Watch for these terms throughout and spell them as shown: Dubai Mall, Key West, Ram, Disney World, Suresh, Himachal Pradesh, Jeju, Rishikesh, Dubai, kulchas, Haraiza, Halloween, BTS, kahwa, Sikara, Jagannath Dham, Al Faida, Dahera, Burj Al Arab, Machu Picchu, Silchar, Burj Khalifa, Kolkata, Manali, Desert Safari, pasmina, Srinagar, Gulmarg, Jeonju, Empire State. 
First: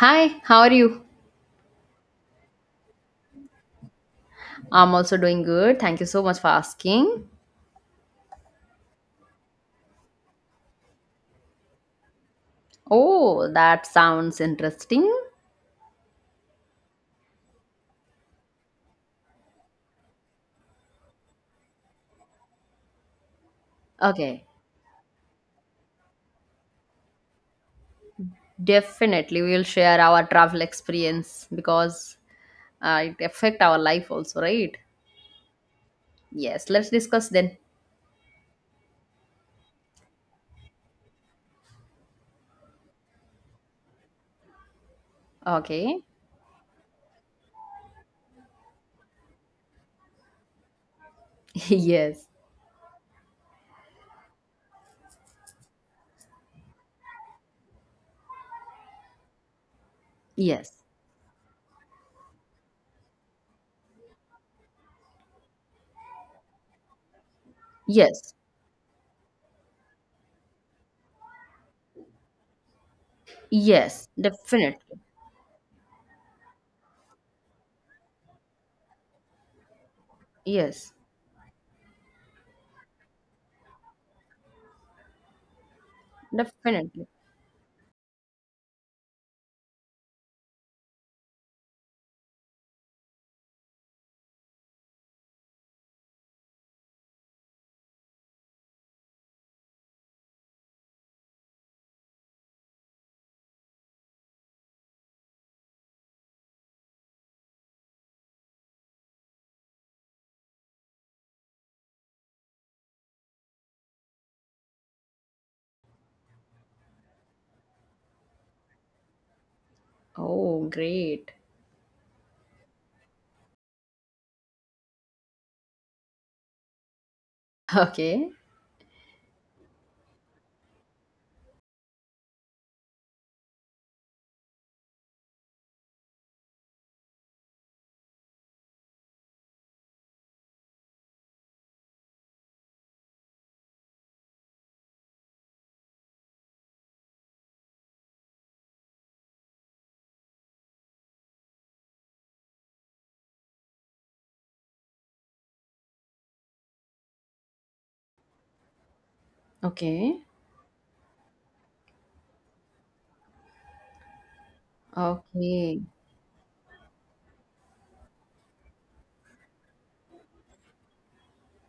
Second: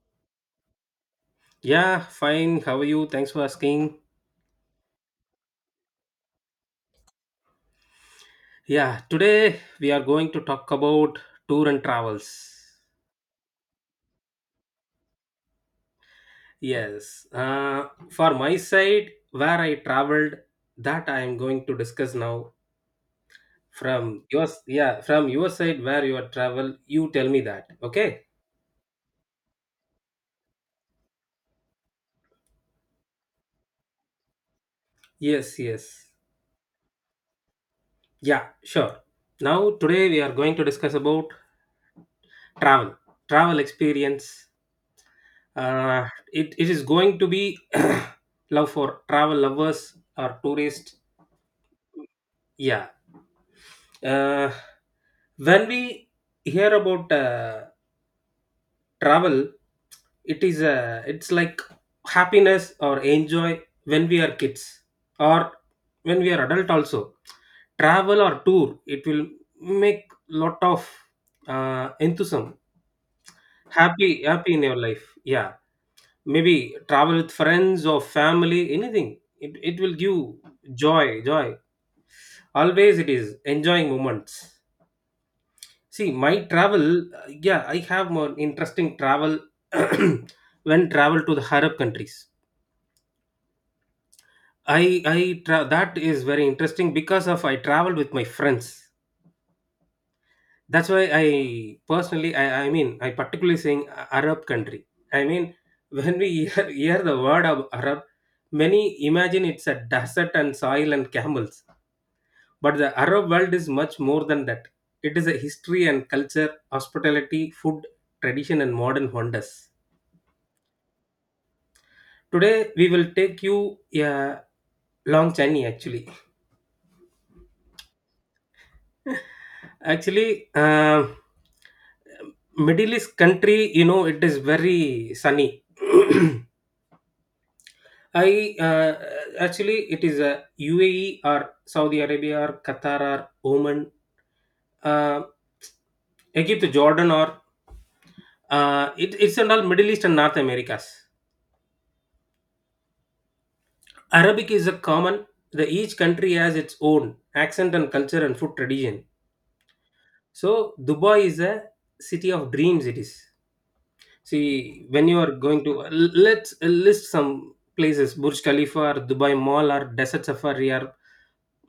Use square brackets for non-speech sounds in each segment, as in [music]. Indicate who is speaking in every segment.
Speaker 1: Hi, how are you?
Speaker 2: Yeah, fine. How are you? Thanks for asking.
Speaker 1: I'm also doing good. Thank you so much for asking.
Speaker 2: Yeah, today we are going to talk about tour and travels.
Speaker 1: Oh, that sounds interesting.
Speaker 2: Yes, for my side, where I traveled, that I am going to discuss now. From
Speaker 1: Okay,
Speaker 2: yours, yeah, from your side, where you are travel, you tell me that. Okay.
Speaker 1: definitely we'll share our travel experience because it affect our life also, right?
Speaker 2: Yes, yes.
Speaker 1: Yes, let's discuss then.
Speaker 2: Yeah, sure. Now today we are going to discuss about travel, travel experience.
Speaker 1: Okay.
Speaker 2: It is going to be [clears throat] love for travel lovers or tourists.
Speaker 1: [laughs] Yes.
Speaker 2: Yeah. uh, when we hear about travel, it is
Speaker 1: Yes.
Speaker 2: uh, it's like happiness or enjoy when we are kids, or when we are adult also, travel
Speaker 1: Yes.
Speaker 2: or tour it will make lot of enthusiasm,
Speaker 1: Yes,
Speaker 2: happy happy in your
Speaker 1: definitely.
Speaker 2: life. Yeah, maybe travel with friends or family, anything, it will give
Speaker 1: Yes,
Speaker 2: joy joy. Always it is enjoying moments. See my travel.
Speaker 1: definitely.
Speaker 2: Yeah, I have more interesting travel. [clears throat] When travel to the Arab countries, that is very interesting because of I traveled with my friends. That's why I personally, I mean, I particularly saying Arab country. I mean, [laughs] when we hear the word of Arab, many imagine it's a desert and soil and camels, but the Arab world is much more than that. It is a history and culture, hospitality, food, tradition, and modern wonders.
Speaker 1: Oh, great.
Speaker 2: Today we will take you a long journey actually.
Speaker 1: Okay.
Speaker 2: [laughs] Actually, uh, Middle East country, it is very sunny. [clears throat] I Actually, it is a UAE, or Saudi Arabia, or Qatar, or Oman, uh, Egypt, Jordan, or it's in all Middle East and North Americas. Arabic is a common. The each country has its own accent and culture and food tradition.
Speaker 1: Okay.
Speaker 2: So Dubai is a city of dreams. It is. See, when you are going
Speaker 1: Okay.
Speaker 2: to let's list some places: Burj Khalifa, or Dubai Mall, or Desert Safari, or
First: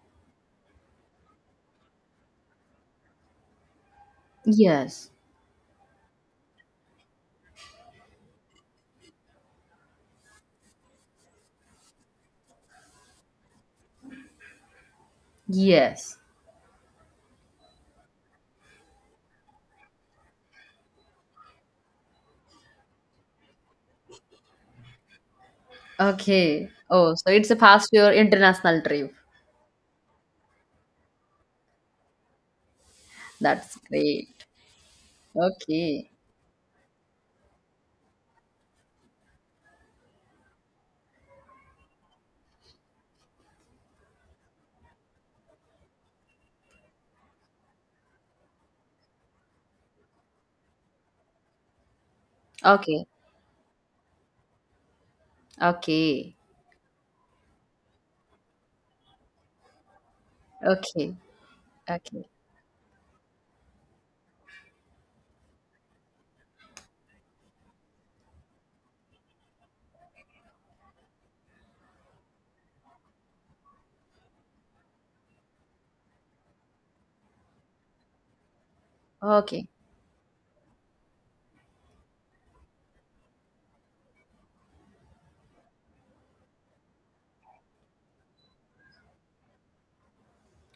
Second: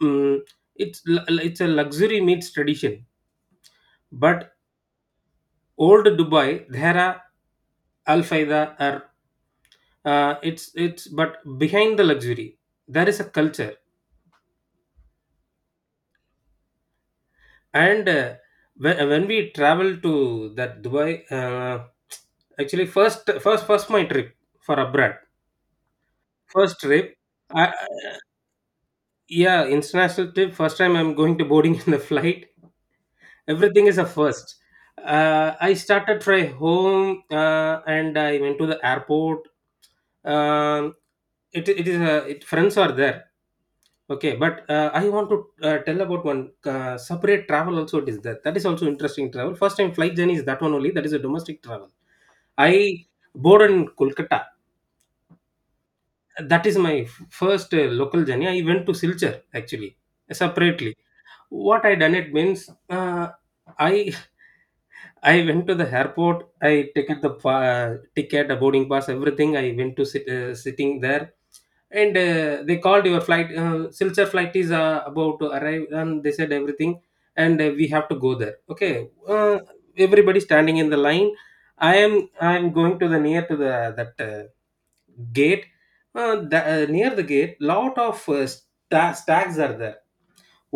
Speaker 2: mm it's a luxury meets tradition. But
Speaker 1: Yes.
Speaker 2: old Dubai, there are Al Faida, or it's but behind the luxury, there is a culture.
Speaker 1: Yes.
Speaker 2: And when we travel to that Dubai, actually, first my trip for abroad,
Speaker 1: Okay.
Speaker 2: first
Speaker 1: Oh,
Speaker 2: trip.
Speaker 1: so it's a
Speaker 2: I.
Speaker 1: past your international trip.
Speaker 2: Yeah, international trip. First time I'm going to boarding [laughs] in the flight.
Speaker 1: That's
Speaker 2: Everything is a
Speaker 1: great.
Speaker 2: first. I
Speaker 1: Okay.
Speaker 2: started from home and I went to the airport. Um, Friends are there. Okay, but I want to tell about one separate travel also. It is that is also interesting travel. First time flight journey is that one only. That is a domestic travel.
Speaker 1: Okay.
Speaker 2: I boarded in Kolkata.
Speaker 1: Okay.
Speaker 2: That is my first local journey. I went to Silchar actually, separately.
Speaker 1: Okay.
Speaker 2: What I done,
Speaker 1: Okay.
Speaker 2: it means, I [laughs] I went to the airport. I ticket the ticket the boarding pass. Everything I went to sit, sitting there. And they called your flight. Silchar flight is about to arrive, and they said everything. And we have to go there. Okay.
Speaker 1: Okay.
Speaker 2: Everybody standing in the line. I am i am going to the near to the that gate. Near the gate, lot of stags are there.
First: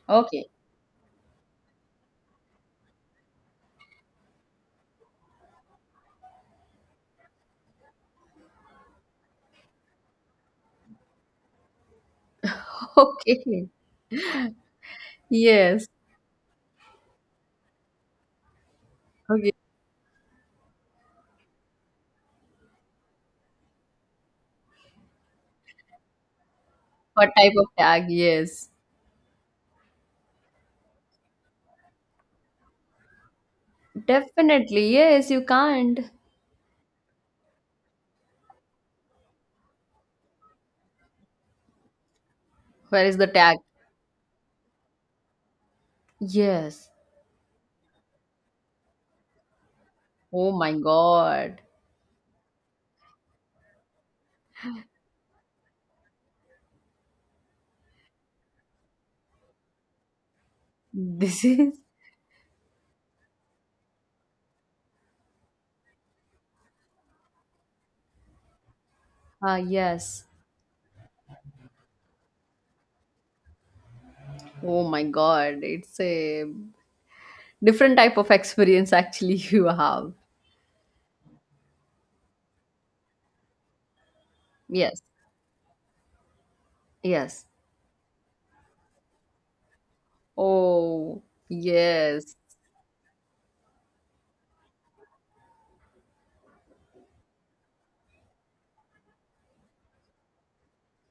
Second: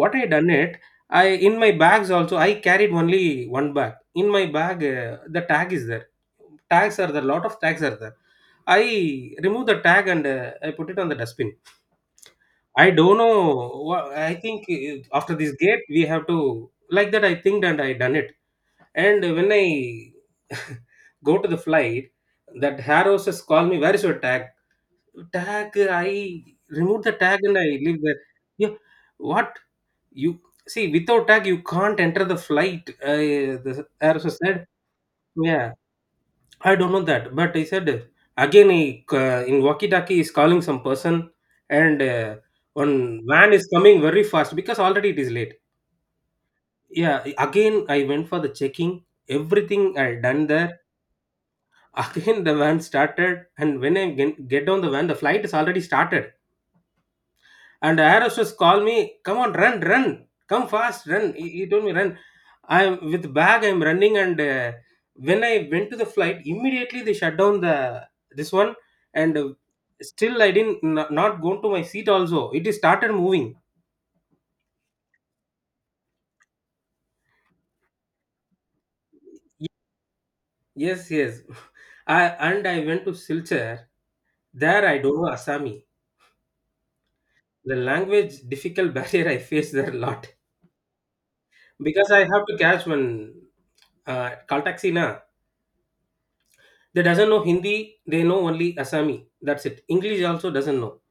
Speaker 2: What I
Speaker 1: Okay.
Speaker 2: done it? I in my bags also I carried only one bag. In my bag, the tag is there, tags are there, lot of tags are there. I remove the tag and I put it on the dustbin. I
Speaker 1: [laughs]
Speaker 2: don't know,
Speaker 1: Okay.
Speaker 2: I think, after this gate
Speaker 1: Yes.
Speaker 2: we have to, like that I think, and I done it. And when
Speaker 1: Okay.
Speaker 2: I [laughs] go to the flight, that hair hostess call me, where is your tag, tag? I remove the
Speaker 1: What
Speaker 2: tag
Speaker 1: type
Speaker 2: and
Speaker 1: of
Speaker 2: I leave
Speaker 1: tag?
Speaker 2: there.
Speaker 1: Yes.
Speaker 2: Yeah. What? You see, without tag, you can't enter the flight. The air hostess said,
Speaker 1: Definitely. Yes, you
Speaker 2: "Yeah,
Speaker 1: can't.
Speaker 2: I don't know that," but I said again. He, in walkie-talkie, is calling some person, and
Speaker 1: Where is
Speaker 2: one
Speaker 1: the
Speaker 2: van
Speaker 1: tag?
Speaker 2: is coming very fast because already it is late.
Speaker 1: Yes.
Speaker 2: Yeah, again I went for the checking. Everything I done
Speaker 1: Oh my
Speaker 2: there.
Speaker 1: God.
Speaker 2: [laughs] Again the van started, and when I get on the van, the flight is already started. And the air hostess called me, "Come on, run, run, come fast, run."
Speaker 1: This
Speaker 2: He,
Speaker 1: [laughs]
Speaker 2: he
Speaker 1: is
Speaker 2: told me, "Run." I'm with bag. I'm running, and when I went to the flight, immediately they shut down the this one, and
Speaker 1: ah yes.
Speaker 2: still I didn't not go to my seat. Also, it is started moving.
Speaker 1: Oh my God. It's a different type of experience [laughs] actually you have.
Speaker 2: Yes, yes. [laughs] I, and I went to Silchar. There I
Speaker 1: Yes.
Speaker 2: don't know Assami.
Speaker 1: Yes.
Speaker 2: The language difficult [laughs] barrier I face there a lot
Speaker 1: Oh,
Speaker 2: because I
Speaker 1: yes.
Speaker 2: have to catch one call taxi na. They doesn't know Hindi, they know only Assami, that's it. English also doesn't know.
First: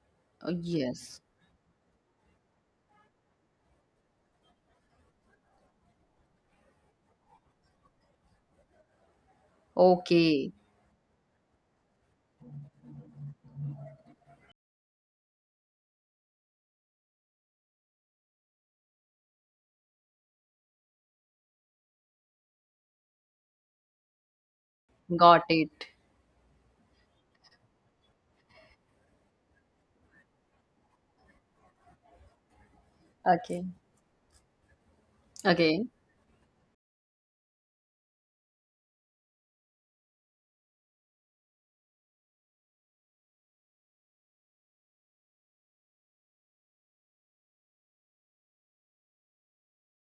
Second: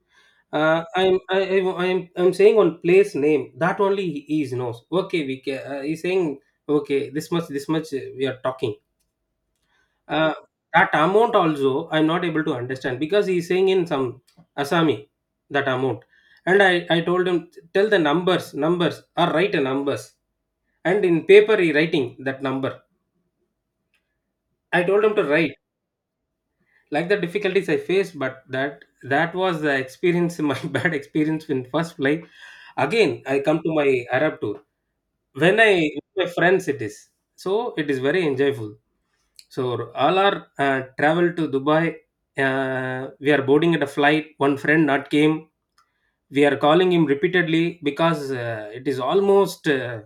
Speaker 1: Oh,
Speaker 2: uh, i'm
Speaker 1: yes.
Speaker 2: I, I- i'm i'm saying on place name that only he is knows, okay, we can, he's saying okay, this much this much, we are talking. uh,
Speaker 1: Okay.
Speaker 2: that amount also I'm not able to understand because he's saying in some Assami that amount. And I told him, tell the numbers numbers, or write a numbers. And in paper he writing that number. I told him to
Speaker 1: Got
Speaker 2: write,
Speaker 1: it.
Speaker 2: like the difficulties I faced, but that was the experience, [laughs] my bad experience in first flight. Again, I come
Speaker 1: Okay.
Speaker 2: to my Arab tour. When I
Speaker 1: Okay.
Speaker 2: with my friends, it is so it is very enjoyable. So all our travel to Dubai, we are boarding at a flight. One friend not came. We are calling him repeatedly because it is almost uh,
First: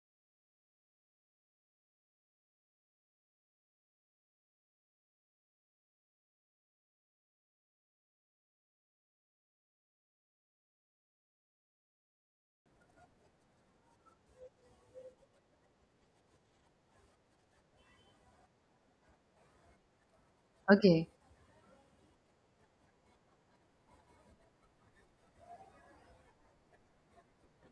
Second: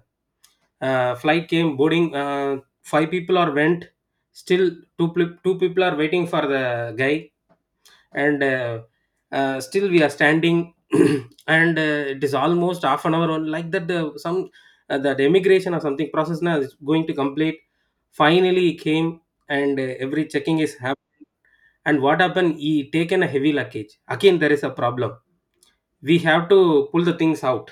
Speaker 2: uh, flight came boarding. Five people are went. Still two people are waiting for the guy, and still we are standing. [clears throat] And it is almost half an hour on, like that the some that immigration or something process now is going to complete. Finally he came, and every checking is
Speaker 1: Okay.
Speaker 2: happened. And what happened, he taken a heavy luggage, again there is a problem. We have to pull the things out.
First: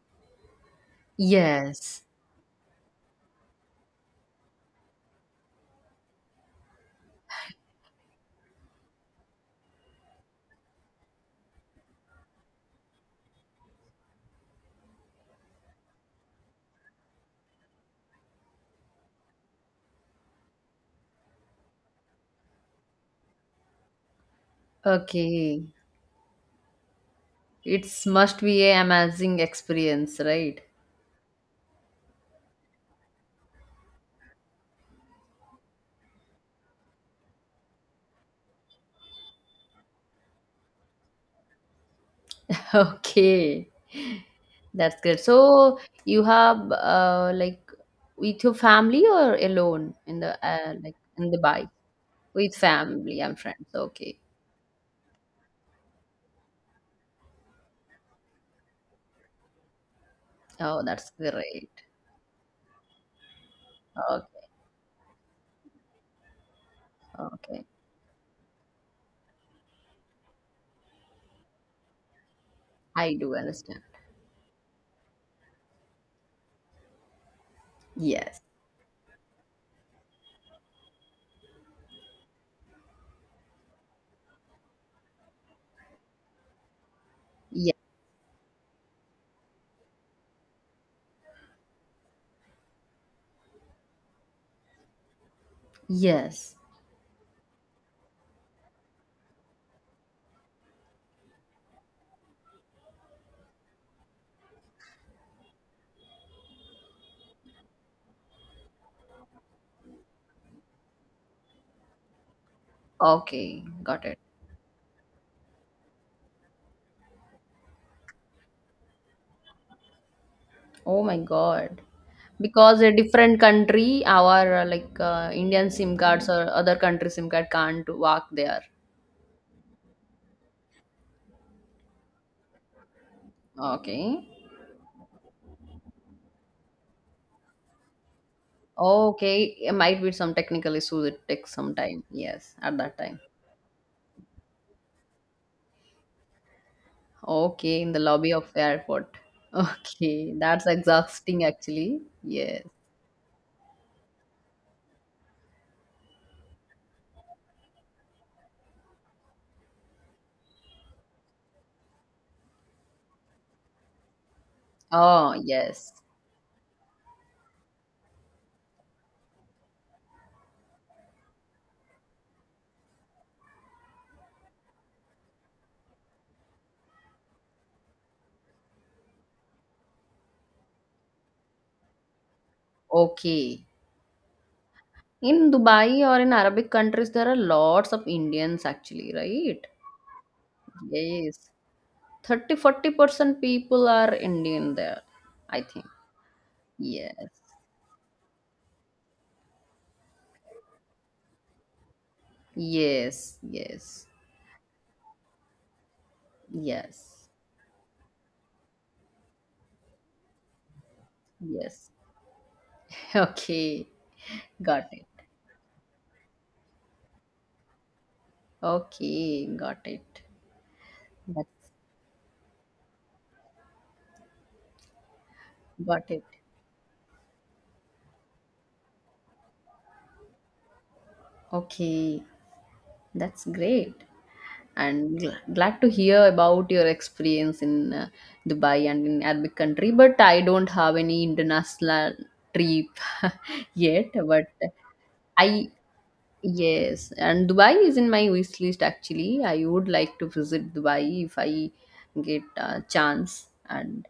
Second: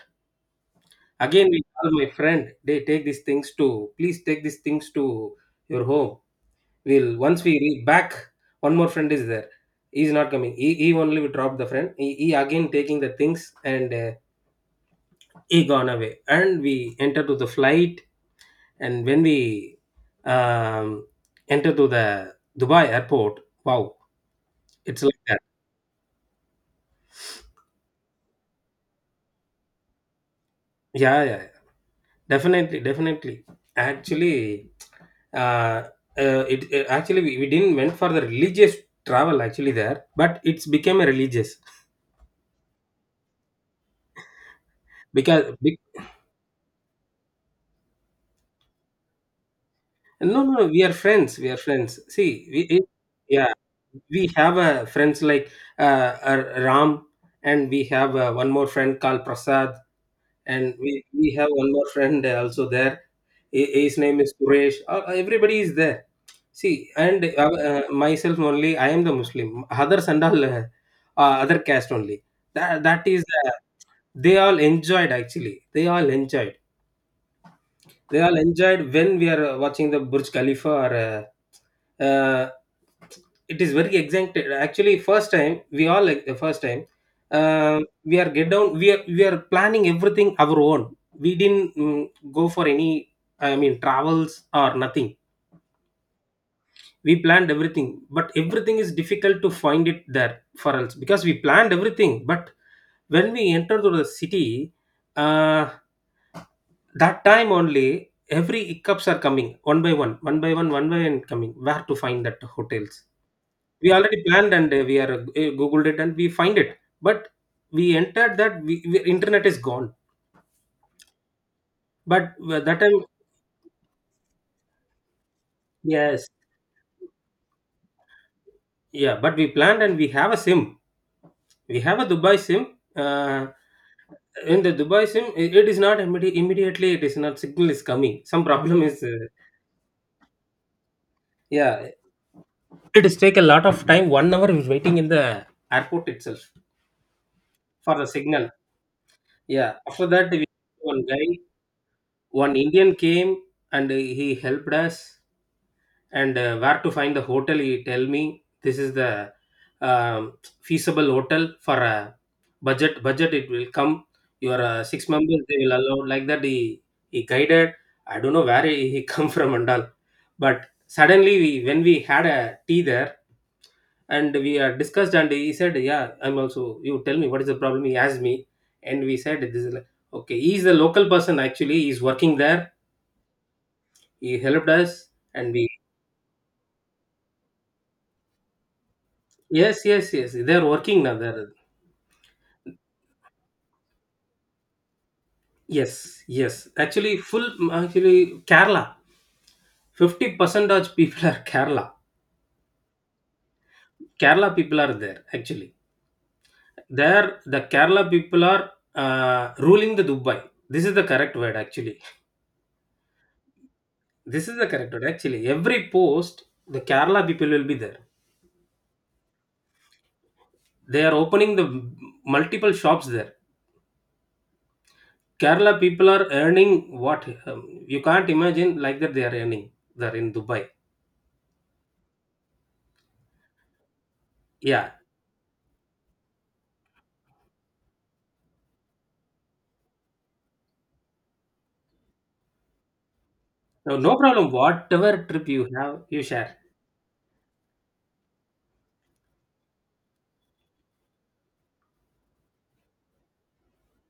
Speaker 2: Again we call
Speaker 1: Yes.
Speaker 2: my friend, they take these things to, please take these things to your home. We'll, once we reach back, one more friend is there. He's not coming. He only we drop the friend. He again taking the things, and he gone away. And we enter to the flight. And when we um, enter to the Dubai airport, wow, it's like that.
Speaker 1: Okay. It's must be a amazing experience, right?
Speaker 2: Yeah, yeah, yeah. Definitely, definitely. Actually, uh, it, it actually we didn't went for the religious travel actually there, but it's became a religious,
Speaker 1: [laughs] Okay. That's great.
Speaker 2: because.
Speaker 1: So you have like with your family or alone in the
Speaker 2: No, no, no, we are
Speaker 1: like in the
Speaker 2: friends. We are
Speaker 1: bike
Speaker 2: friends. See,
Speaker 1: with family and
Speaker 2: yeah,
Speaker 1: friends. Okay.
Speaker 2: we have a friends like uh, Ram, and we have one more friend called Prasad, and
Speaker 1: Oh,
Speaker 2: we,
Speaker 1: that's
Speaker 2: we have
Speaker 1: great.
Speaker 2: one more friend also there. His name
Speaker 1: Okay.
Speaker 2: is Suresh. Everybody is there. See, and
Speaker 1: Okay.
Speaker 2: myself only. I am the Muslim. Others and all other caste only. That that
Speaker 1: I
Speaker 2: is.
Speaker 1: do understand.
Speaker 2: They all enjoyed actually. They all enjoyed they all
Speaker 1: Yes.
Speaker 2: enjoyed when we are watching the Burj Khalifa. Or, it is very excited. Actually, first time we all like the first time,
Speaker 1: Yes.
Speaker 2: uh, we are get down. We are planning everything our own. We didn't go for any. I mean, travels or nothing.
Speaker 1: Yes.
Speaker 2: We planned everything, but everything is difficult to find it there for us because we planned everything. But when we enter to the city, uh, that time only, every hiccups are coming one by one, one by one, one by one coming. Where to find that hotels?
Speaker 1: Okay,
Speaker 2: We
Speaker 1: got it.
Speaker 2: already planned, and we are googled it, and we find it. But we entered that, we internet is gone.
Speaker 1: Oh my god.
Speaker 2: But
Speaker 1: Because
Speaker 2: that
Speaker 1: a
Speaker 2: time,
Speaker 1: different country, our like Indian SIM
Speaker 2: yes,
Speaker 1: cards or other country SIM card can't work there.
Speaker 2: yeah. But we planned and we have a sim. We have a Dubai sim.
Speaker 1: Okay.
Speaker 2: In the Dubai sim, it is not immediately. It is not signal is coming. Some problem is
Speaker 1: Okay, it might be some technical issues. It takes some
Speaker 2: yeah.
Speaker 1: time. Yes, at that
Speaker 2: It is
Speaker 1: time.
Speaker 2: take a lot of time. 1 hour is waiting in the airport itself,
Speaker 1: Okay, in
Speaker 2: for
Speaker 1: the
Speaker 2: the
Speaker 1: lobby of
Speaker 2: signal.
Speaker 1: the airport. [laughs]
Speaker 2: Yeah. After that,
Speaker 1: Okay,
Speaker 2: we,
Speaker 1: that's
Speaker 2: one guy,
Speaker 1: exhausting actually.
Speaker 2: one
Speaker 1: Yes.
Speaker 2: Indian came, and he helped us. And where to find the hotel? He tell me, this is the um, feasible hotel for a budget. Budget it will come. You are six
Speaker 1: Oh,
Speaker 2: members. They will
Speaker 1: yes.
Speaker 2: allow like that. He guided. I don't know where he [laughs] come from and all, but suddenly we when we had a tea there and we had discussed, and he said, yeah, I'm also. You tell me, what is the problem? He asked me, and we said this is like, okay, he's the local person actually, he's working there,
Speaker 1: Okay.
Speaker 2: he helped us.
Speaker 1: In
Speaker 2: And we
Speaker 1: Dubai or in Arabic countries, there are lots of Indians actually, right?
Speaker 2: Yes, yes, yes, they're working now
Speaker 1: Yes.
Speaker 2: there.
Speaker 1: 30-40% people are Indian there, I think.
Speaker 2: Yes, yes. Actually,
Speaker 1: Yes.
Speaker 2: full. Actually, Kerala. 50% of people are Kerala.
Speaker 1: Yes. Yes.
Speaker 2: Kerala people are there actually.
Speaker 1: Yes.
Speaker 2: There, the Kerala people are ruling the Dubai. This is the correct word
Speaker 1: Yes.
Speaker 2: actually.
Speaker 1: [laughs] Okay.
Speaker 2: This is the
Speaker 1: Got
Speaker 2: character
Speaker 1: it.
Speaker 2: actually. Every post, the Kerala people will be there.
Speaker 1: Okay. Got it.
Speaker 2: They are opening
Speaker 1: That's
Speaker 2: the multiple shops there. Kerala
Speaker 1: got
Speaker 2: people
Speaker 1: it.
Speaker 2: are earning what, you can't imagine like that they are earning. They're in Dubai.
Speaker 1: Okay. That's great.
Speaker 2: Yeah.
Speaker 1: And glad to hear about your experience in Dubai and in Arabic country, but I don't have any international trip [laughs]
Speaker 2: No,
Speaker 1: yet.
Speaker 2: no
Speaker 1: But
Speaker 2: problem. Whatever trip you
Speaker 1: I
Speaker 2: have, you share.
Speaker 1: Yes, and Dubai is in my wish list actually. I would like to visit Dubai if I get a chance, and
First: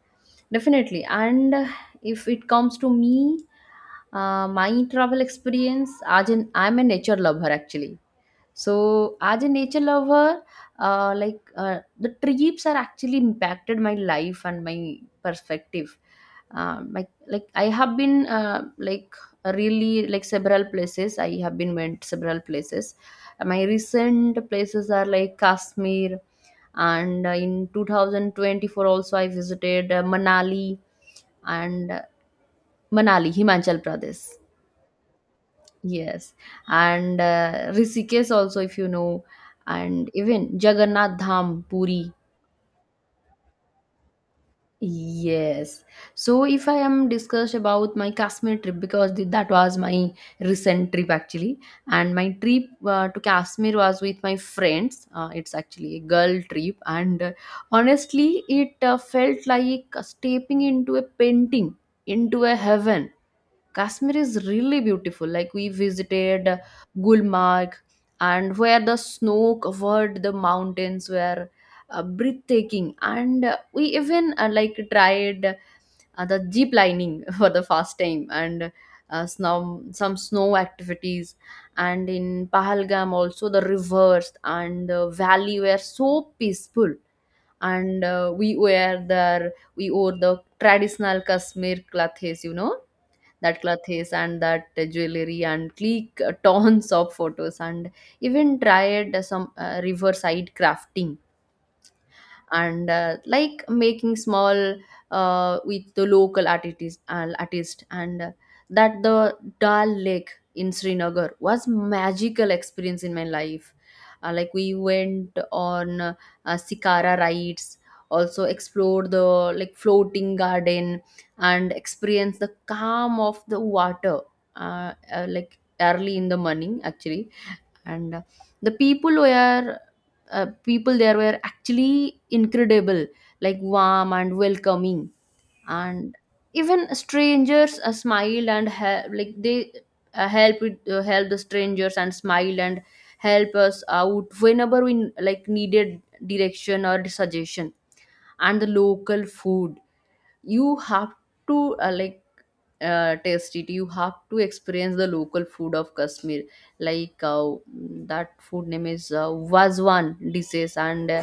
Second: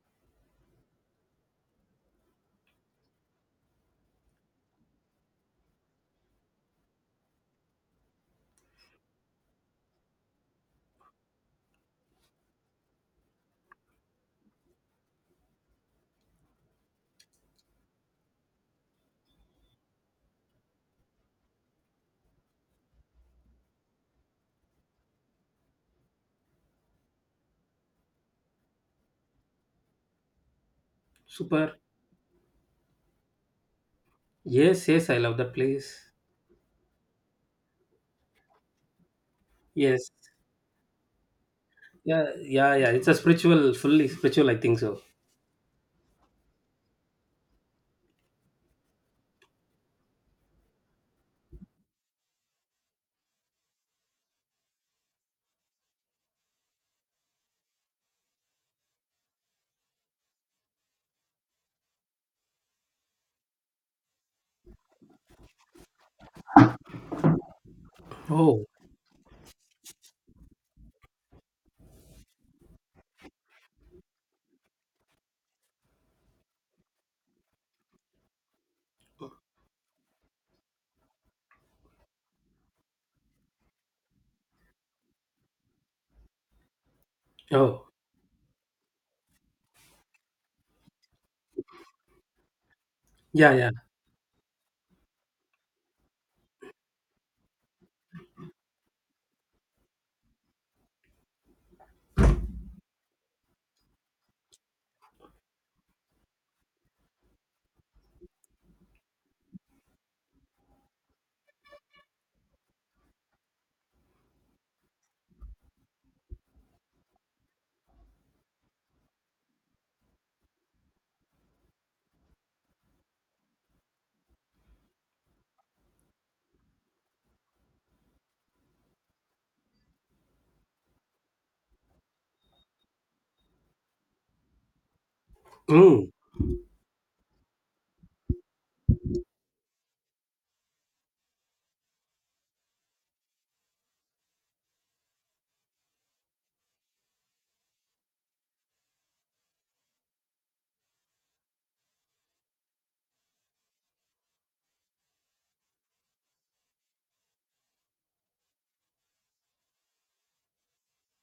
Speaker 1: definitely. And if it comes to me, my travel experience, as an, I'm a nature lover actually. So, as a nature lover, like the trips are actually impacted my life and my perspective. Like I have been like really like several places. I have been went several places. My recent places are like Kashmir, and in 2024 also I visited Manali
Speaker 2: Super.
Speaker 1: and Manali, Himachal Pradesh.
Speaker 2: Yes, yes, I love that place.
Speaker 1: Yes, and Rishikesh also, if you know, and
Speaker 2: Yes.
Speaker 1: even Jagannath Dham, Puri.
Speaker 2: Yeah, yeah, yeah. It's a spiritual, fully spiritual, I think so.
Speaker 1: Yes. So if I am discussed about my Kashmir trip because that was my recent trip actually, and my trip to Kashmir was with my friends. It's actually a girl trip, and honestly, it felt like stepping into a painting, into a heaven. Kashmir is really beautiful. Like we visited Gulmarg and
Speaker 2: Oh,
Speaker 1: where the snow covered the mountains were breathtaking and we even like tried the jeep lining [laughs] for the first time and some snow activities and in Pahalgam also the rivers and the valley were so peaceful.
Speaker 2: oh,
Speaker 1: And we were there, we wore the traditional Kashmir clothes, you know,
Speaker 2: yeah,
Speaker 1: that
Speaker 2: yeah.
Speaker 1: clothes and that jewelry, and click tons of photos and even tried some riverside crafting and like making small with the local artist, artist, and that the Dal Lake in Srinagar was magical experience in my life. Like we went on Sikara rides, also explored the like floating garden and experience the calm of the water like early in the morning actually. And the people were people there were actually incredible, like warm and welcoming.
Speaker 2: Mm.
Speaker 1: And even strangers smiled and he- like they help with help the strangers and smiled and help us out whenever we like needed direction or suggestion. And the local food, you have to like taste it, you have to experience the local food of kashmir, like that food name is wazwan dishes. And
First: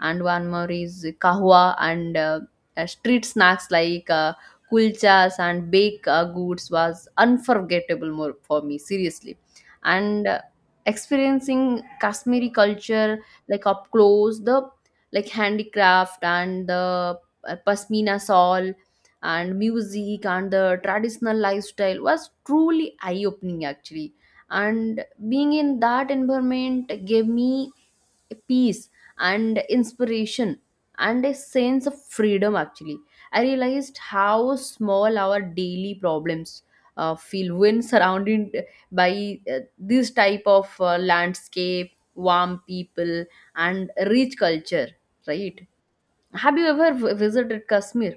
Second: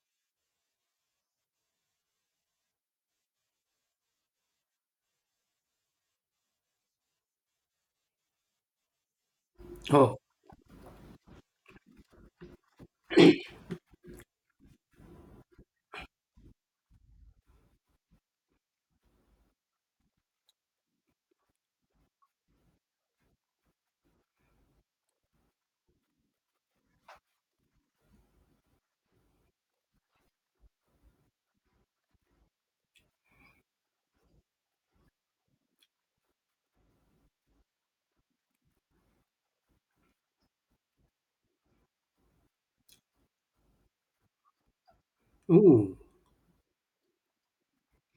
Speaker 1: and one more is kahwa. And street snacks like kulchas and baked goods was unforgettable more for me seriously.
Speaker 2: Oh,
Speaker 1: And experiencing kashmiri culture like up close, the like handicraft and the pasmina shawl and music and the traditional lifestyle was truly eye opening actually. And being in that environment gave me peace and inspiration and a sense of freedom actually. I realized how small our daily problems feel when surrounded by this type of landscape, warm people, and rich culture, right?
Speaker 2: mm.
Speaker 1: Have you ever visited Kashmir?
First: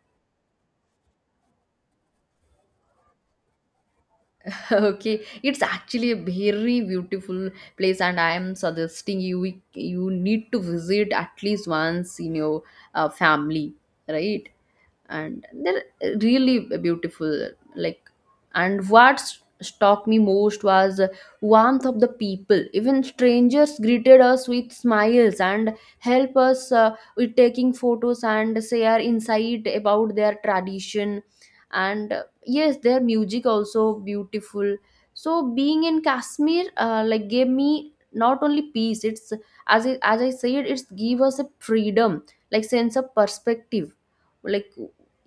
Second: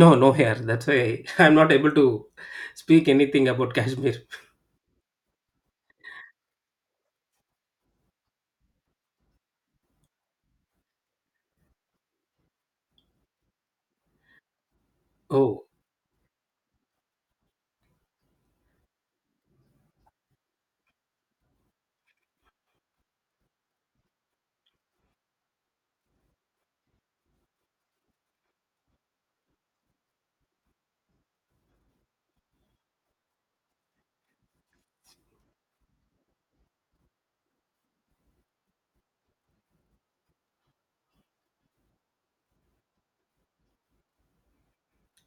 Speaker 2: No, no hair. That's why [laughs] I'm not able to speak anything about Kashmir.
Speaker 1: [laughs] Okay, it's actually a very beautiful place, and I am suggesting you, you need to visit at least once in your family, right? And
Speaker 2: Oh,
Speaker 1: they're really beautiful, like. And what struck me most was warmth of the people, even strangers greeted us with smiles and help us with taking photos and share insight about their tradition. And yes, their music also beautiful. So being in kashmir like gave me not only peace, it's, as I said, it's give us a freedom, like sense of perspective, like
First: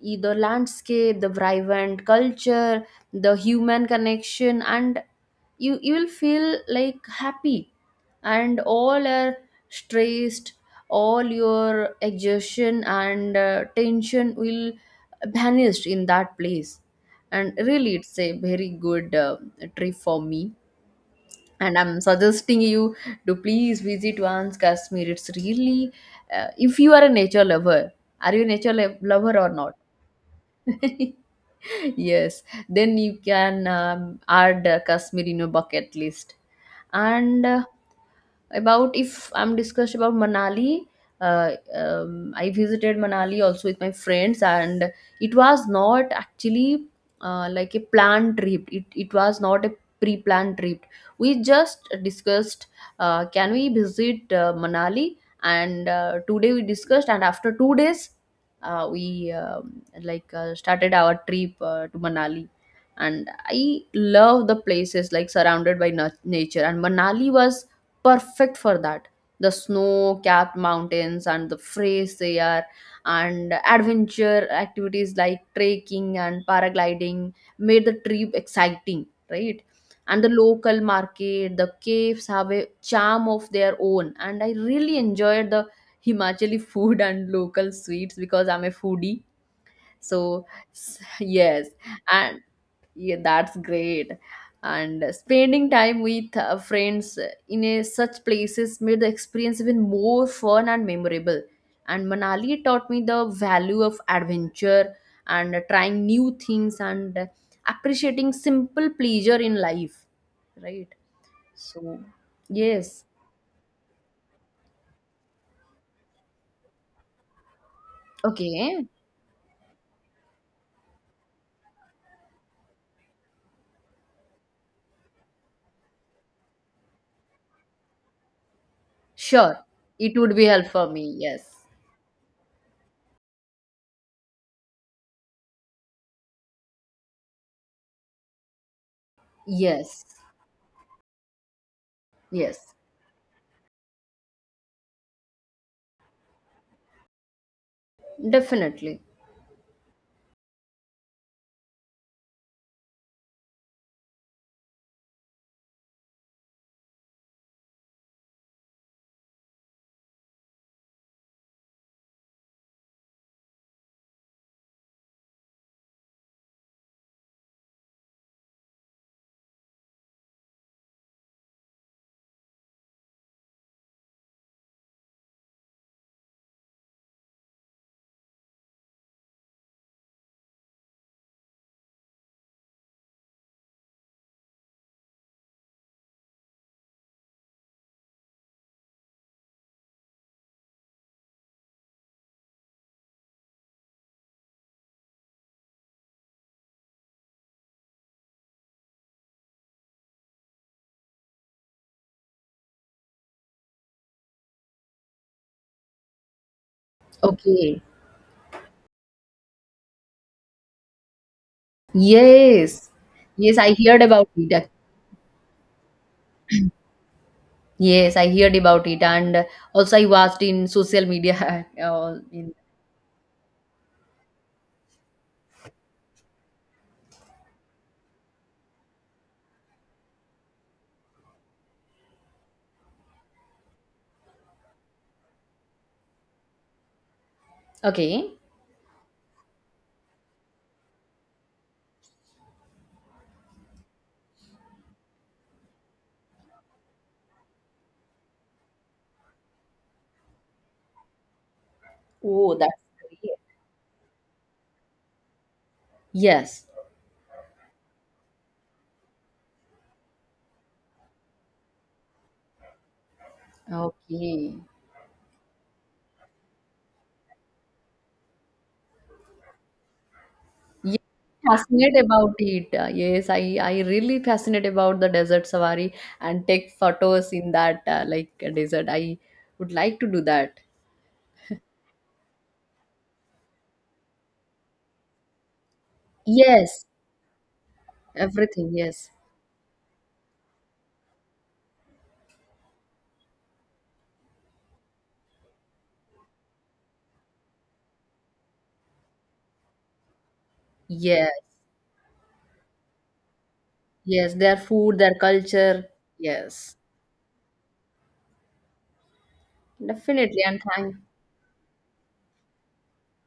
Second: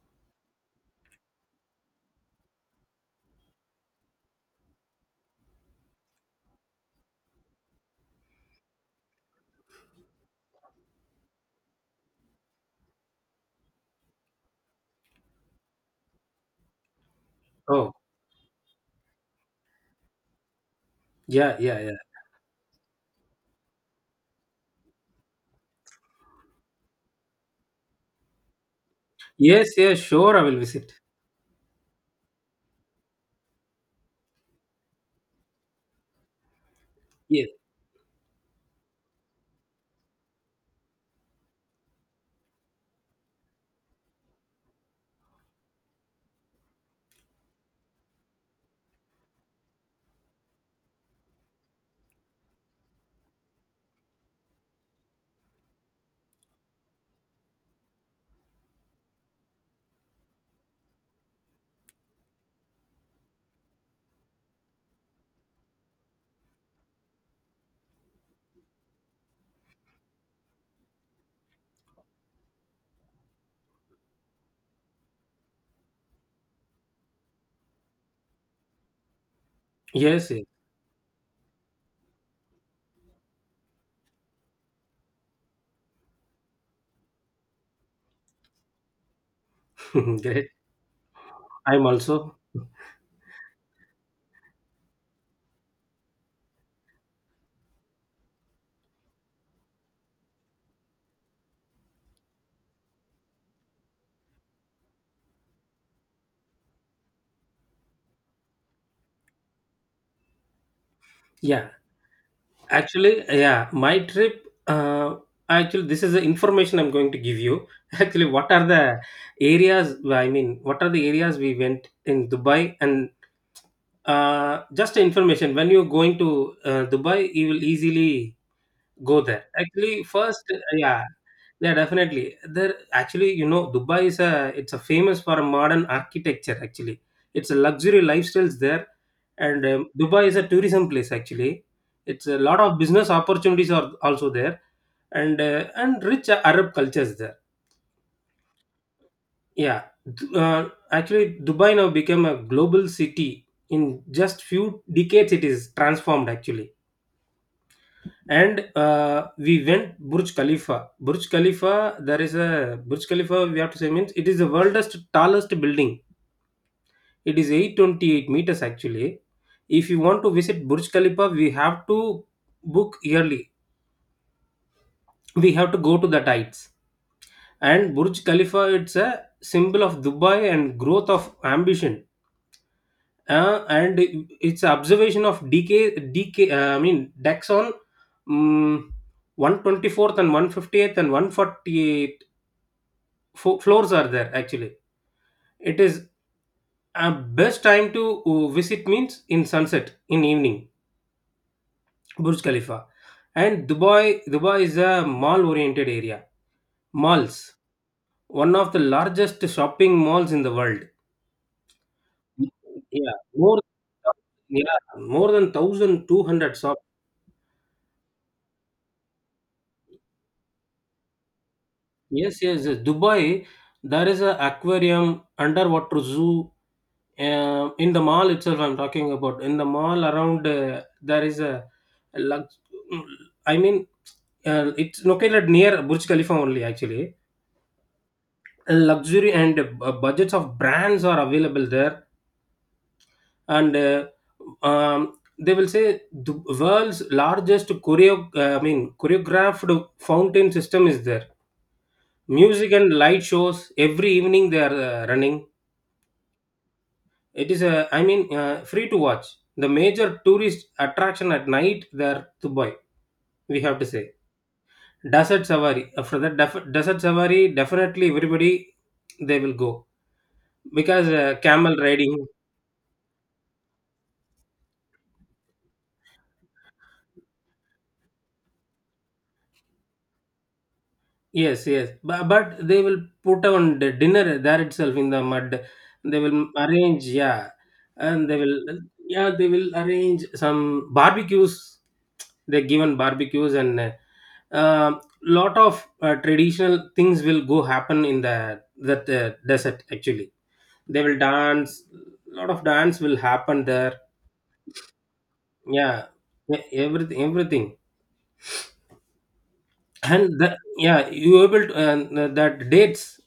Speaker 1: the landscape, the vibrant culture, the human connection, and you will feel like happy, and all are stressed, all your exhaustion and tension will vanish in that place. And
Speaker 2: oh,
Speaker 1: really, it's a very good trip for me.
Speaker 2: yeah,
Speaker 1: And
Speaker 2: yeah, yeah.
Speaker 1: I'm suggesting you to please visit once Kashmir. It's really, if you are a nature lover, are you a nature lover or not?
Speaker 2: Yes, yes, sure, I will visit.
Speaker 1: [laughs] [laughs] Yes, then you can add kashmir in your bucket list. And
Speaker 2: Yes,
Speaker 1: about if I'm discussed about manali, I visited manali also with my friends. And it was not actually like a planned trip, it was not a pre-planned trip. We just discussed can we visit manali. And today we discussed and after 2 days we like started our trip to manali. And I love the places like surrounded by nature and manali was perfect for that. The snow capped mountains and the fresh air and adventure activities like trekking and paragliding made the trip exciting, right? And the
Speaker 2: yes, yes.
Speaker 1: local market, the caves have a charm of their own. And I really enjoyed the Himachali food and local sweets because I'm a foodie.
Speaker 2: [laughs]
Speaker 1: So,
Speaker 2: Great.
Speaker 1: [laughs] yes.
Speaker 2: I'm also,
Speaker 1: And yeah, that's great. And spending time with friends in a, such places, made the experience even more fun and memorable. And Manali taught me the value of adventure and trying new things and appreciating simple pleasure in life. Right?
Speaker 2: yeah.
Speaker 1: So, yes.
Speaker 2: Actually, yeah, my trip, actually, this is the information I'm going to give you. [laughs] Actually, what are
Speaker 1: Okay.
Speaker 2: the areas, I mean, what are the areas we went in Dubai? And just information, when you're going to Dubai, you will easily go there
Speaker 1: Sure.
Speaker 2: actually
Speaker 1: It would be
Speaker 2: first.
Speaker 1: helpful for
Speaker 2: Yeah,
Speaker 1: me. Yes.
Speaker 2: yeah, definitely there. Actually, you know, dubai is a it's a famous for modern architecture actually. It's a luxury lifestyles there, and
Speaker 1: Yes.
Speaker 2: Dubai is a tourism place actually. It's a lot
Speaker 1: Yes.
Speaker 2: of business opportunities are also there, and rich Arab cultures there.
Speaker 1: Definitely.
Speaker 2: Yeah, actually, Dubai now became a global city in just few decades, it is transformed actually. And we went Burj Khalifa. Burj Khalifa, there is a Burj Khalifa. We have to say means it is the world's tallest building. It is 828 meters actually. If you want to visit Burj Khalifa, we have to book yearly. We have to go to the heights. And Burj Khalifa, it's a symbol of Dubai and growth of ambition. And it's observation of decay. I mean, Daxon. Um, 124th and 150th and 148 floors are there actually. It is a best time to visit means in sunset, in evening, Burj Khalifa. And Dubai. Dubai is a mall oriented area, malls,
Speaker 1: Okay.
Speaker 2: one of the largest shopping malls in the world.
Speaker 1: Yes,
Speaker 2: Yeah,
Speaker 1: yes,
Speaker 2: more.
Speaker 1: I heard about it.
Speaker 2: Yeah, more than 1,200 shops.
Speaker 1: Yes, I heard about it, and also I watched in social media. [laughs]
Speaker 2: Yes,
Speaker 1: In,
Speaker 2: yes, yes. Dubai, there is a aquarium, underwater zoo. In the mall itself, I'm talking about, in the mall around, there is a lux. I mean, it's located near Burj Khalifa only actually.
Speaker 1: okay.
Speaker 2: Luxury and budgets of brands are available there, and they will say the world's largest choreo. I mean, choreographed fountain system is there.
Speaker 1: Oh, that's
Speaker 2: Music and light
Speaker 1: great.
Speaker 2: shows every evening they are running.
Speaker 1: Yes.
Speaker 2: It is a, I mean, free to watch. The major tourist attraction at night there, Dubai. We have to say
Speaker 1: Okay.
Speaker 2: Desert Safari. After that, Desert Safari, definitely everybody they will go
Speaker 1: Yes,
Speaker 2: because camel
Speaker 1: fascinate
Speaker 2: riding.
Speaker 1: about it. Yes, I really fascinate about the desert safari and take photos in that like desert. I would like to do that.
Speaker 2: Yes, yes. But they will put on the dinner there itself in the mud. They will
Speaker 1: Yes,
Speaker 2: arrange, yeah. And they will,
Speaker 1: everything. Yes,
Speaker 2: yeah, they will arrange some barbecues. They're given barbecues and a lot of traditional things will go happen in the that desert actually. They will
Speaker 1: yes,
Speaker 2: dance. Lot of dance will happen there.
Speaker 1: yes. Their food, their culture.
Speaker 2: Yeah,
Speaker 1: Yes,
Speaker 2: everything, everything. And
Speaker 1: definitely.
Speaker 2: the,
Speaker 1: And thank.
Speaker 2: yeah, you able to, that dates,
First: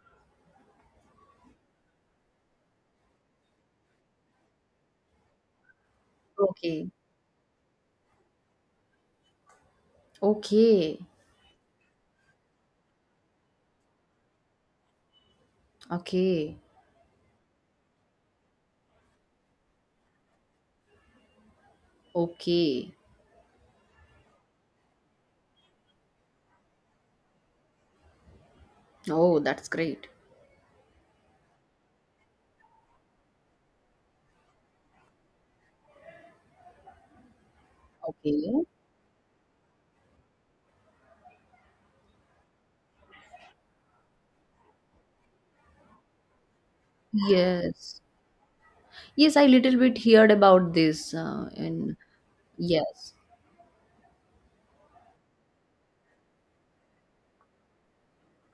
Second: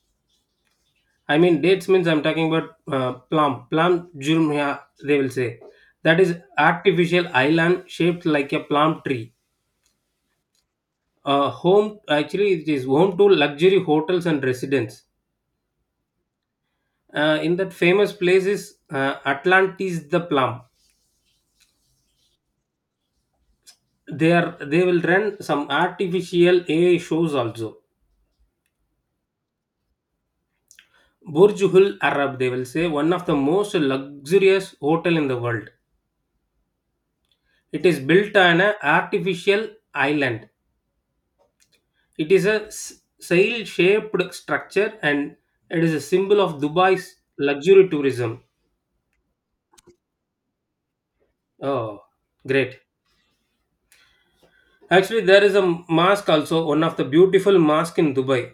Speaker 2: I mean, dates means I'm talking about plum, jurmia, they will say. That is
Speaker 1: Okay.
Speaker 2: artificial island shaped like a plum tree.
Speaker 1: Okay.
Speaker 2: Home, actually, it is home to luxury hotels and residents.
Speaker 1: Okay.
Speaker 2: In that famous place is Atlantis the Plum.
Speaker 1: Okay.
Speaker 2: They will run some artificial AI shows also.
Speaker 1: Oh, that's great.
Speaker 2: Burj Al Arab, they will say, one of the most luxurious hotel in the world. It is built on
Speaker 1: Okay.
Speaker 2: an artificial island. It is a sail shaped structure, and it is a symbol of Dubai's luxury
Speaker 1: Yes.
Speaker 2: tourism.
Speaker 1: Yes, I little bit heard about this in
Speaker 2: Oh, great.
Speaker 1: yes.
Speaker 2: Actually, there is a mosque also, one of the beautiful mosque in Dubai,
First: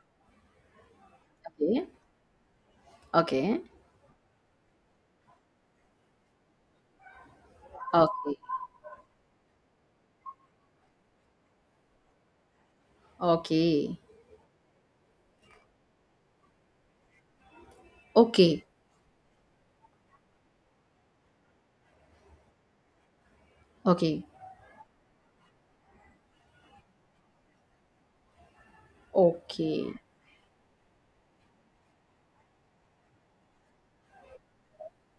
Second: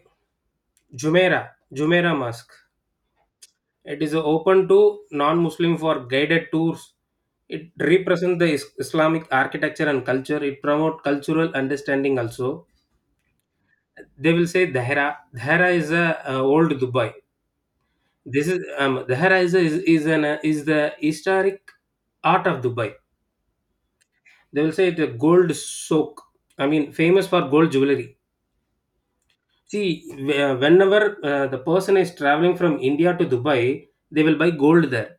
Speaker 2: Jumeirah,
Speaker 1: Okay.
Speaker 2: Jumeirah Mosque.
Speaker 1: Okay.
Speaker 2: It is open to non-Muslim for guided tours. It
Speaker 1: Okay.
Speaker 2: represents the Islamic architecture and culture. It promotes cultural understanding also.
Speaker 1: Okay.
Speaker 2: They will say Dahera. Dahera is a old Dubai. This
Speaker 1: Okay.
Speaker 2: is the Haraiza is the historic art of Dubai.
Speaker 1: Okay.
Speaker 2: They will say it's a gold soak. I mean, famous for gold jewelry.
Speaker 1: Okay.
Speaker 2: See, whenever the person is traveling from India to Dubai, they will buy gold there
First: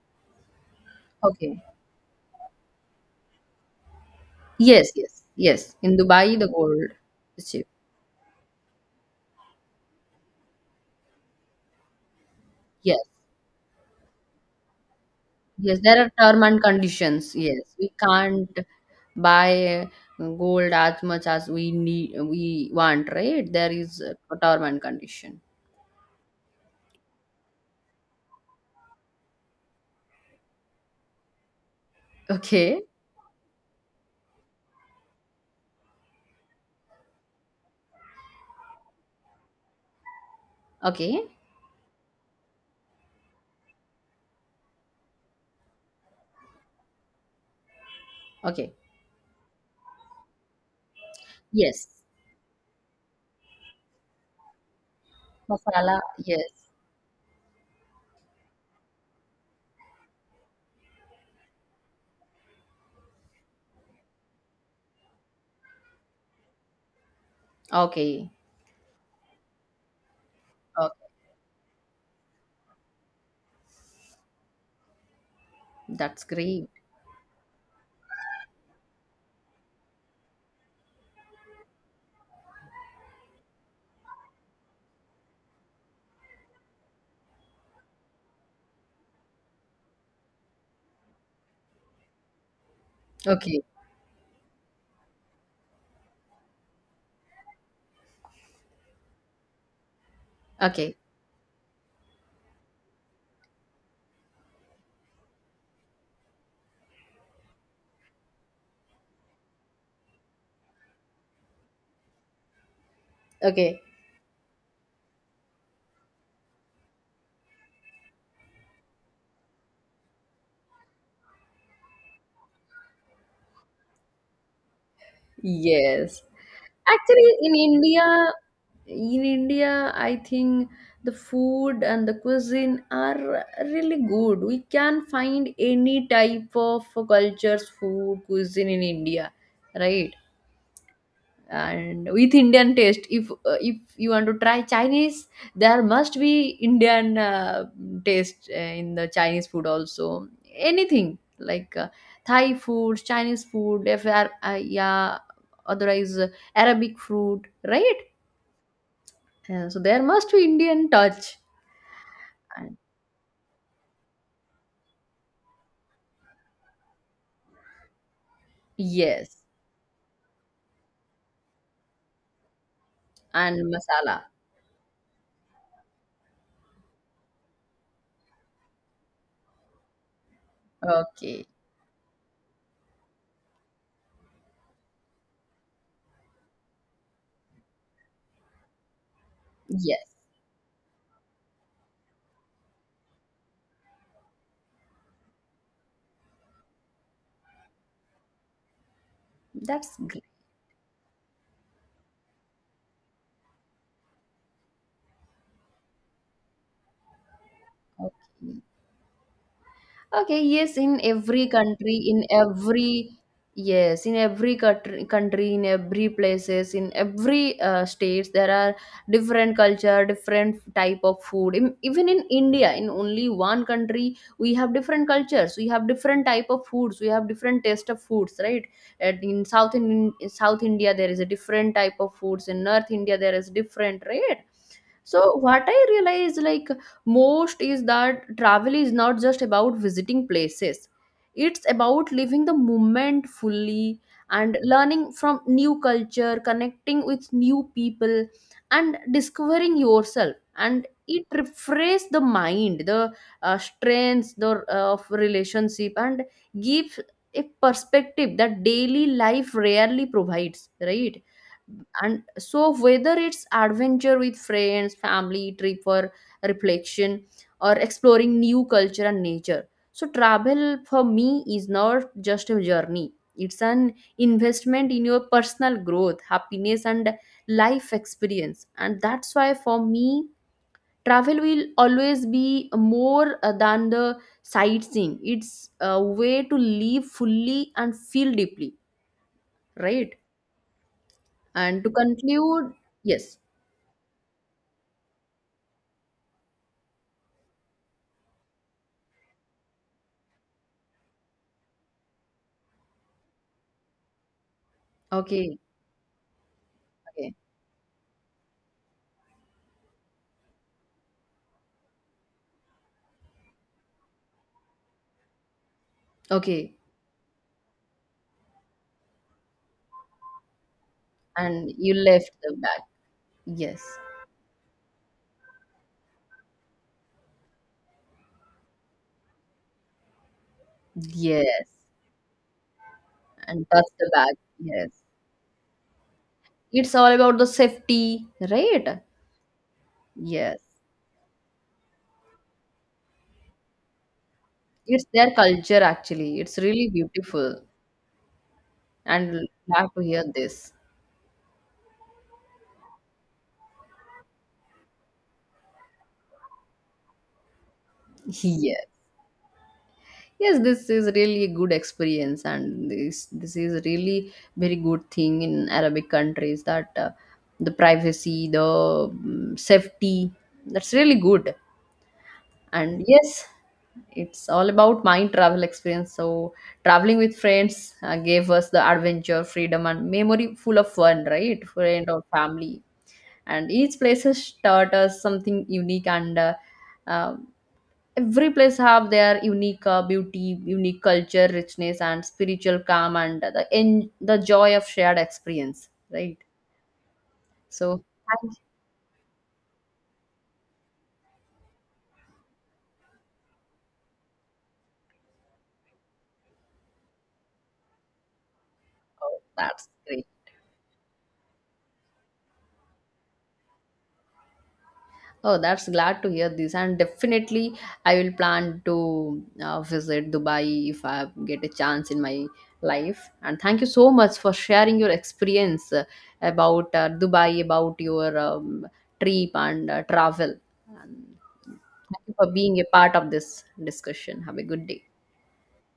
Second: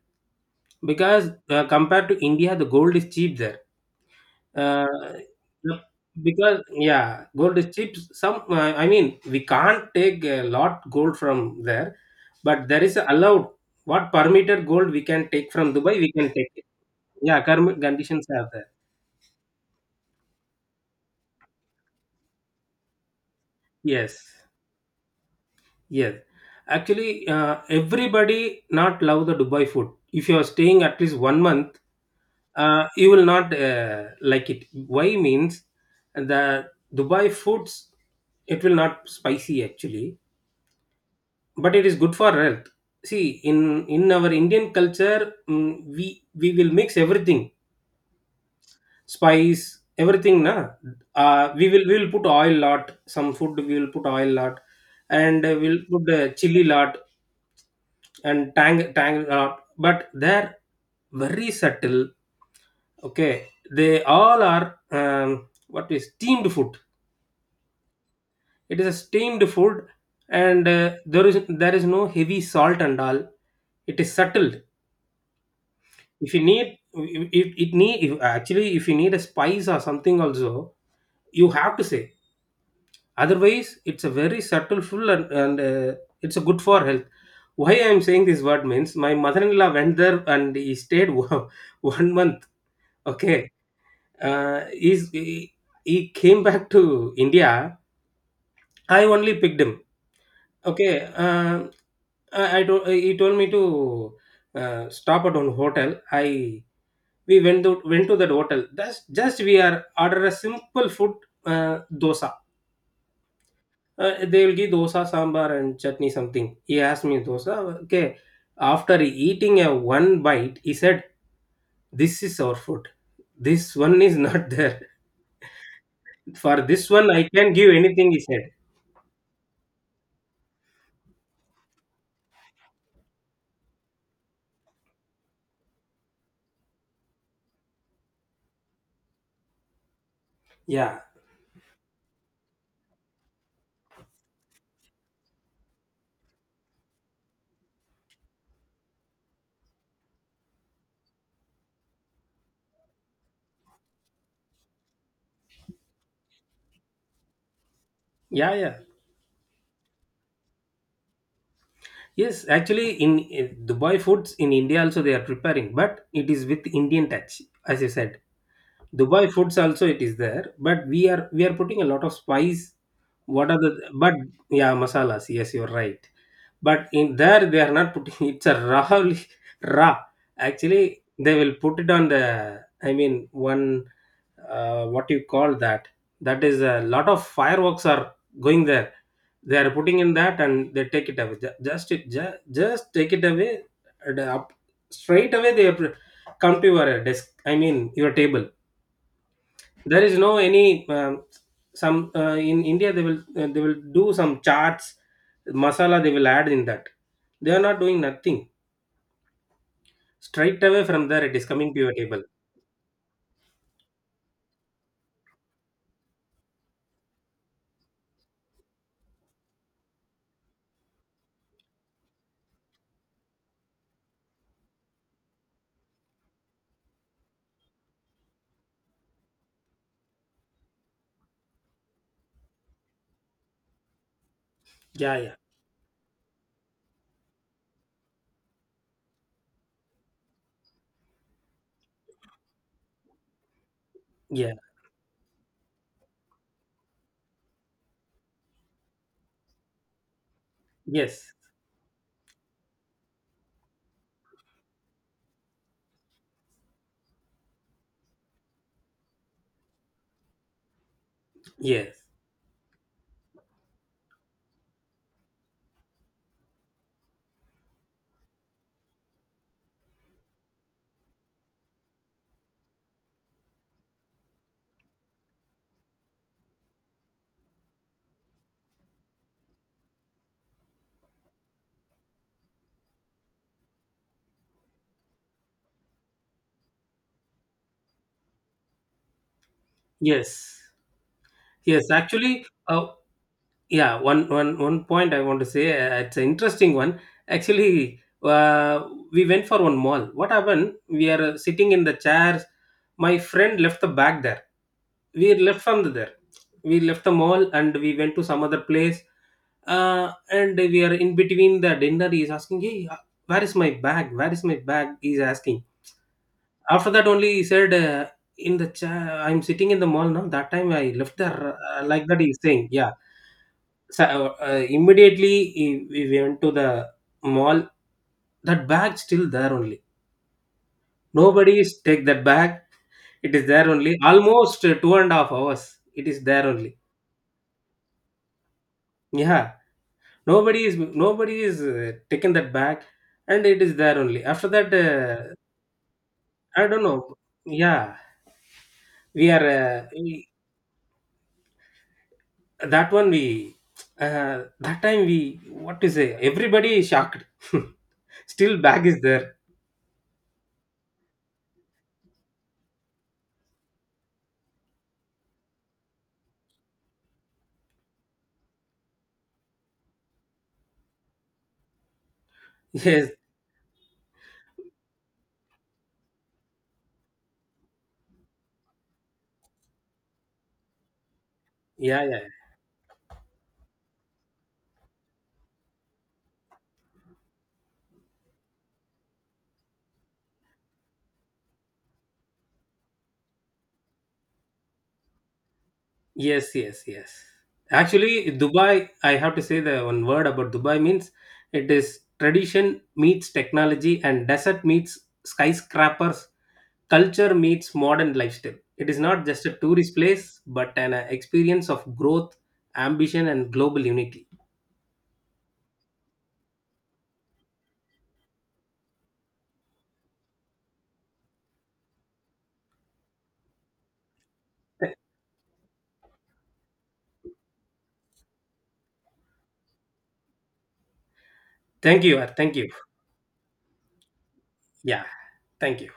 Speaker 2: because
Speaker 1: Okay.
Speaker 2: compared to India, the gold is cheap there.
Speaker 1: Yes,
Speaker 2: uh,
Speaker 1: yes. Yes.
Speaker 2: yep,
Speaker 1: In Dubai the
Speaker 2: because
Speaker 1: gold
Speaker 2: yeah,
Speaker 1: is
Speaker 2: gold
Speaker 1: cheap.
Speaker 2: is cheap. Some I mean, we can't take a lot gold from there, but there is
Speaker 1: Yes.
Speaker 2: allowed what permitted gold we can take from
Speaker 1: Yes,
Speaker 2: Dubai,
Speaker 1: there are
Speaker 2: we can
Speaker 1: term
Speaker 2: take
Speaker 1: and
Speaker 2: it.
Speaker 1: conditions.
Speaker 2: Yeah,
Speaker 1: Yes,
Speaker 2: karma
Speaker 1: we
Speaker 2: conditions are
Speaker 1: can't
Speaker 2: there.
Speaker 1: buy gold as much as we need, we want, right? There is
Speaker 2: Yes,
Speaker 1: a term and condition.
Speaker 2: yes. Actually, everybody not love the Dubai food. If you are staying at least one month,
Speaker 1: Okay,
Speaker 2: you will not like it. Why means, the Dubai foods, it will not spicy actually,
Speaker 1: okay,
Speaker 2: but it is good for health. See, in in our Indian culture, mm, we we will mix everything.
Speaker 1: okay.
Speaker 2: Spice everything na. We will,
Speaker 1: Yes,
Speaker 2: we will put oil lot. Some food we will put oil lot. And we'll
Speaker 1: masala.
Speaker 2: put
Speaker 1: Yes.
Speaker 2: chili lot, and tang tang lot. But they're very subtle. Okay, they all are um, what is steamed food.
Speaker 1: Okay.
Speaker 2: It is a steamed food, and
Speaker 1: Okay,
Speaker 2: there is there is no heavy salt and all. It is subtle.
Speaker 1: that's
Speaker 2: If you
Speaker 1: great.
Speaker 2: need if it need if actually if you need a spice or something also, you have to say. Otherwise, it's a very subtle full, and it's a good for health. Why I'm saying this word means, my mother-in-law went there and he stayed [laughs] one month. Okay.
Speaker 1: Okay,
Speaker 2: uh, he's, he, he came [laughs] back to India. I only picked him. Okay.
Speaker 1: okay,
Speaker 2: I told He told me to stop at one hotel. I We went to that hotel. That's just, we are order a simple food, uh, dosa.
Speaker 1: okay.
Speaker 2: They will give dosa sambar and chutney something. He asked me dosa. Okay. After eating a one bite, he said, this is our food, this one is not [laughs] there.
Speaker 1: Yes.
Speaker 2: For this one, I
Speaker 1: Actually,
Speaker 2: can give anything, he said.
Speaker 1: In India, I think the food and the cuisine are really good. We can find any type of cultures, food, cuisine in India, right?
Speaker 2: Yeah,
Speaker 1: And with indian taste, if you want to try chinese, there must be indian taste in the chinese food also, anything like thai food, chinese food, if are yeah, otherwise arabic food, right.
Speaker 2: yeah, yeah.
Speaker 1: So there must be indian touch,
Speaker 2: Yes,
Speaker 1: and
Speaker 2: actually, in Dubai foods in India also they are preparing, but it is with Indian touch. As you said, Dubai
Speaker 1: yes
Speaker 2: foods also it is there, but we are putting a lot of spice. What
Speaker 1: and
Speaker 2: are the but,
Speaker 1: masala
Speaker 2: yeah, masalas. Yes, you're right. But in there they are not putting [laughs] it's a raw, raw. Actually, they
Speaker 1: okay
Speaker 2: will put it on the, I mean, one, what you call that. That is, a lot of fireworks are going there. They are putting in
Speaker 1: yes
Speaker 2: that and they take it away. Just it just take it away, and up, straight away, they have come to your desk. I mean, your table.
Speaker 1: that's
Speaker 2: There is
Speaker 1: great
Speaker 2: no any some in India they will they will do some charts masala, they will add in that. They are not doing nothing.
Speaker 1: okay. Okay,
Speaker 2: Straight
Speaker 1: yes,
Speaker 2: away
Speaker 1: in
Speaker 2: from there it is
Speaker 1: every
Speaker 2: coming to your
Speaker 1: country,
Speaker 2: table.
Speaker 1: in every yes, in every country, country, in every places, in every states, there are different culture, different type of food. In, even in India, in only one country, we have different cultures, we have different type of foods, we have different taste of foods, right? And in South India, there is a different type of foods. In North India, there is different, right?
Speaker 2: Yeah,
Speaker 1: So
Speaker 2: yeah,
Speaker 1: what I realized like most is that travel is not just about visiting places, it's about living the moment fully
Speaker 2: yeah.
Speaker 1: and learning from new culture, connecting with new people, and discovering yourself. And it
Speaker 2: Yes,
Speaker 1: refreshes the mind, the strengths the of relationship, and gives a perspective that daily life rarely provides, right?
Speaker 2: yes,
Speaker 1: And so whether it's adventure with friends, family trip, or reflection, or exploring new culture and nature, so travel for me is not just a journey, it's an investment in your personal growth, happiness, and life experience. And that's why for me travel will always be more than the sightseeing, it's a way to live fully and feel deeply, right?
Speaker 2: yes,
Speaker 1: And to
Speaker 2: yes, actually
Speaker 1: conclude,
Speaker 2: uh,
Speaker 1: yes
Speaker 2: yeah, one one one point I want to say. It's an interesting one. Actually, we went for one mall. What happened, we are sitting in the chairs, my friend left the bag there. We
Speaker 1: okay
Speaker 2: left from there, we left the
Speaker 1: okay
Speaker 2: mall and we went to some other place. And we are in between the dinner, he is asking, hey, where is my bag, where is my bag, he is asking.
Speaker 1: okay.
Speaker 2: After that only he said, in the chair I'm sitting in the mall, now that time I left there,
Speaker 1: And you
Speaker 2: like that,
Speaker 1: left
Speaker 2: he's
Speaker 1: the
Speaker 2: saying.
Speaker 1: bag
Speaker 2: Yeah.
Speaker 1: yes.
Speaker 2: So, immediately we went to the mall. That bag still there only. Nobody
Speaker 1: Yes,
Speaker 2: is take that bag. It is
Speaker 1: and
Speaker 2: there
Speaker 1: dust
Speaker 2: only.
Speaker 1: the bag.
Speaker 2: Almost
Speaker 1: Yes.
Speaker 2: 2.5 hours. It is there only.
Speaker 1: It's all about the safety, right?
Speaker 2: Yeah.
Speaker 1: Yes.
Speaker 2: Nobody is taken that bag, and it is there only. After that,
Speaker 1: It's their culture actually. It's
Speaker 2: I don't
Speaker 1: really
Speaker 2: know.
Speaker 1: beautiful
Speaker 2: Yeah, we
Speaker 1: and
Speaker 2: are
Speaker 1: glad to hear
Speaker 2: we,
Speaker 1: this.
Speaker 2: that one. We that time we, what to say? Everybody is shocked. [laughs]
Speaker 1: [laughs]
Speaker 2: Still
Speaker 1: Yes.
Speaker 2: bag is there.
Speaker 1: Yes, this is really a good experience, and this is really very good thing in Arabic countries that the privacy, the safety, that's really good. And
Speaker 2: Yes.
Speaker 1: yes, it's all about my travel experience. So traveling with friends gave us the adventure, freedom, and memory full of fun, right?
Speaker 2: Yeah.
Speaker 1: Friend
Speaker 2: Yeah.
Speaker 1: or family, and each place has taught us something unique. And um, every place have their unique beauty, unique culture, richness, and spiritual calm, and the the joy of shared experience, right?
Speaker 2: Yes, yes, yes.
Speaker 1: So
Speaker 2: Actually,
Speaker 1: thank you.
Speaker 2: Dubai, I have to say the one word about Dubai means it is tradition meets technology, and desert meets skyscrapers, culture meets modern lifestyle. It is not
Speaker 1: Oh,
Speaker 2: just a
Speaker 1: that's
Speaker 2: tourist
Speaker 1: great.
Speaker 2: place, but an experience of growth, ambition, and global unity.
Speaker 1: Oh, that's glad to hear this, and definitely I will plan to visit Dubai if I get a chance in my life. And thank you so much for
Speaker 2: Th-
Speaker 1: sharing your experience about Dubai, about your trip and travel. And
Speaker 2: Thank you,
Speaker 1: thank
Speaker 2: Ar.
Speaker 1: you for
Speaker 2: Thank you.
Speaker 1: being a part of this discussion. Have a good day.
Speaker 2: Yeah, thank you.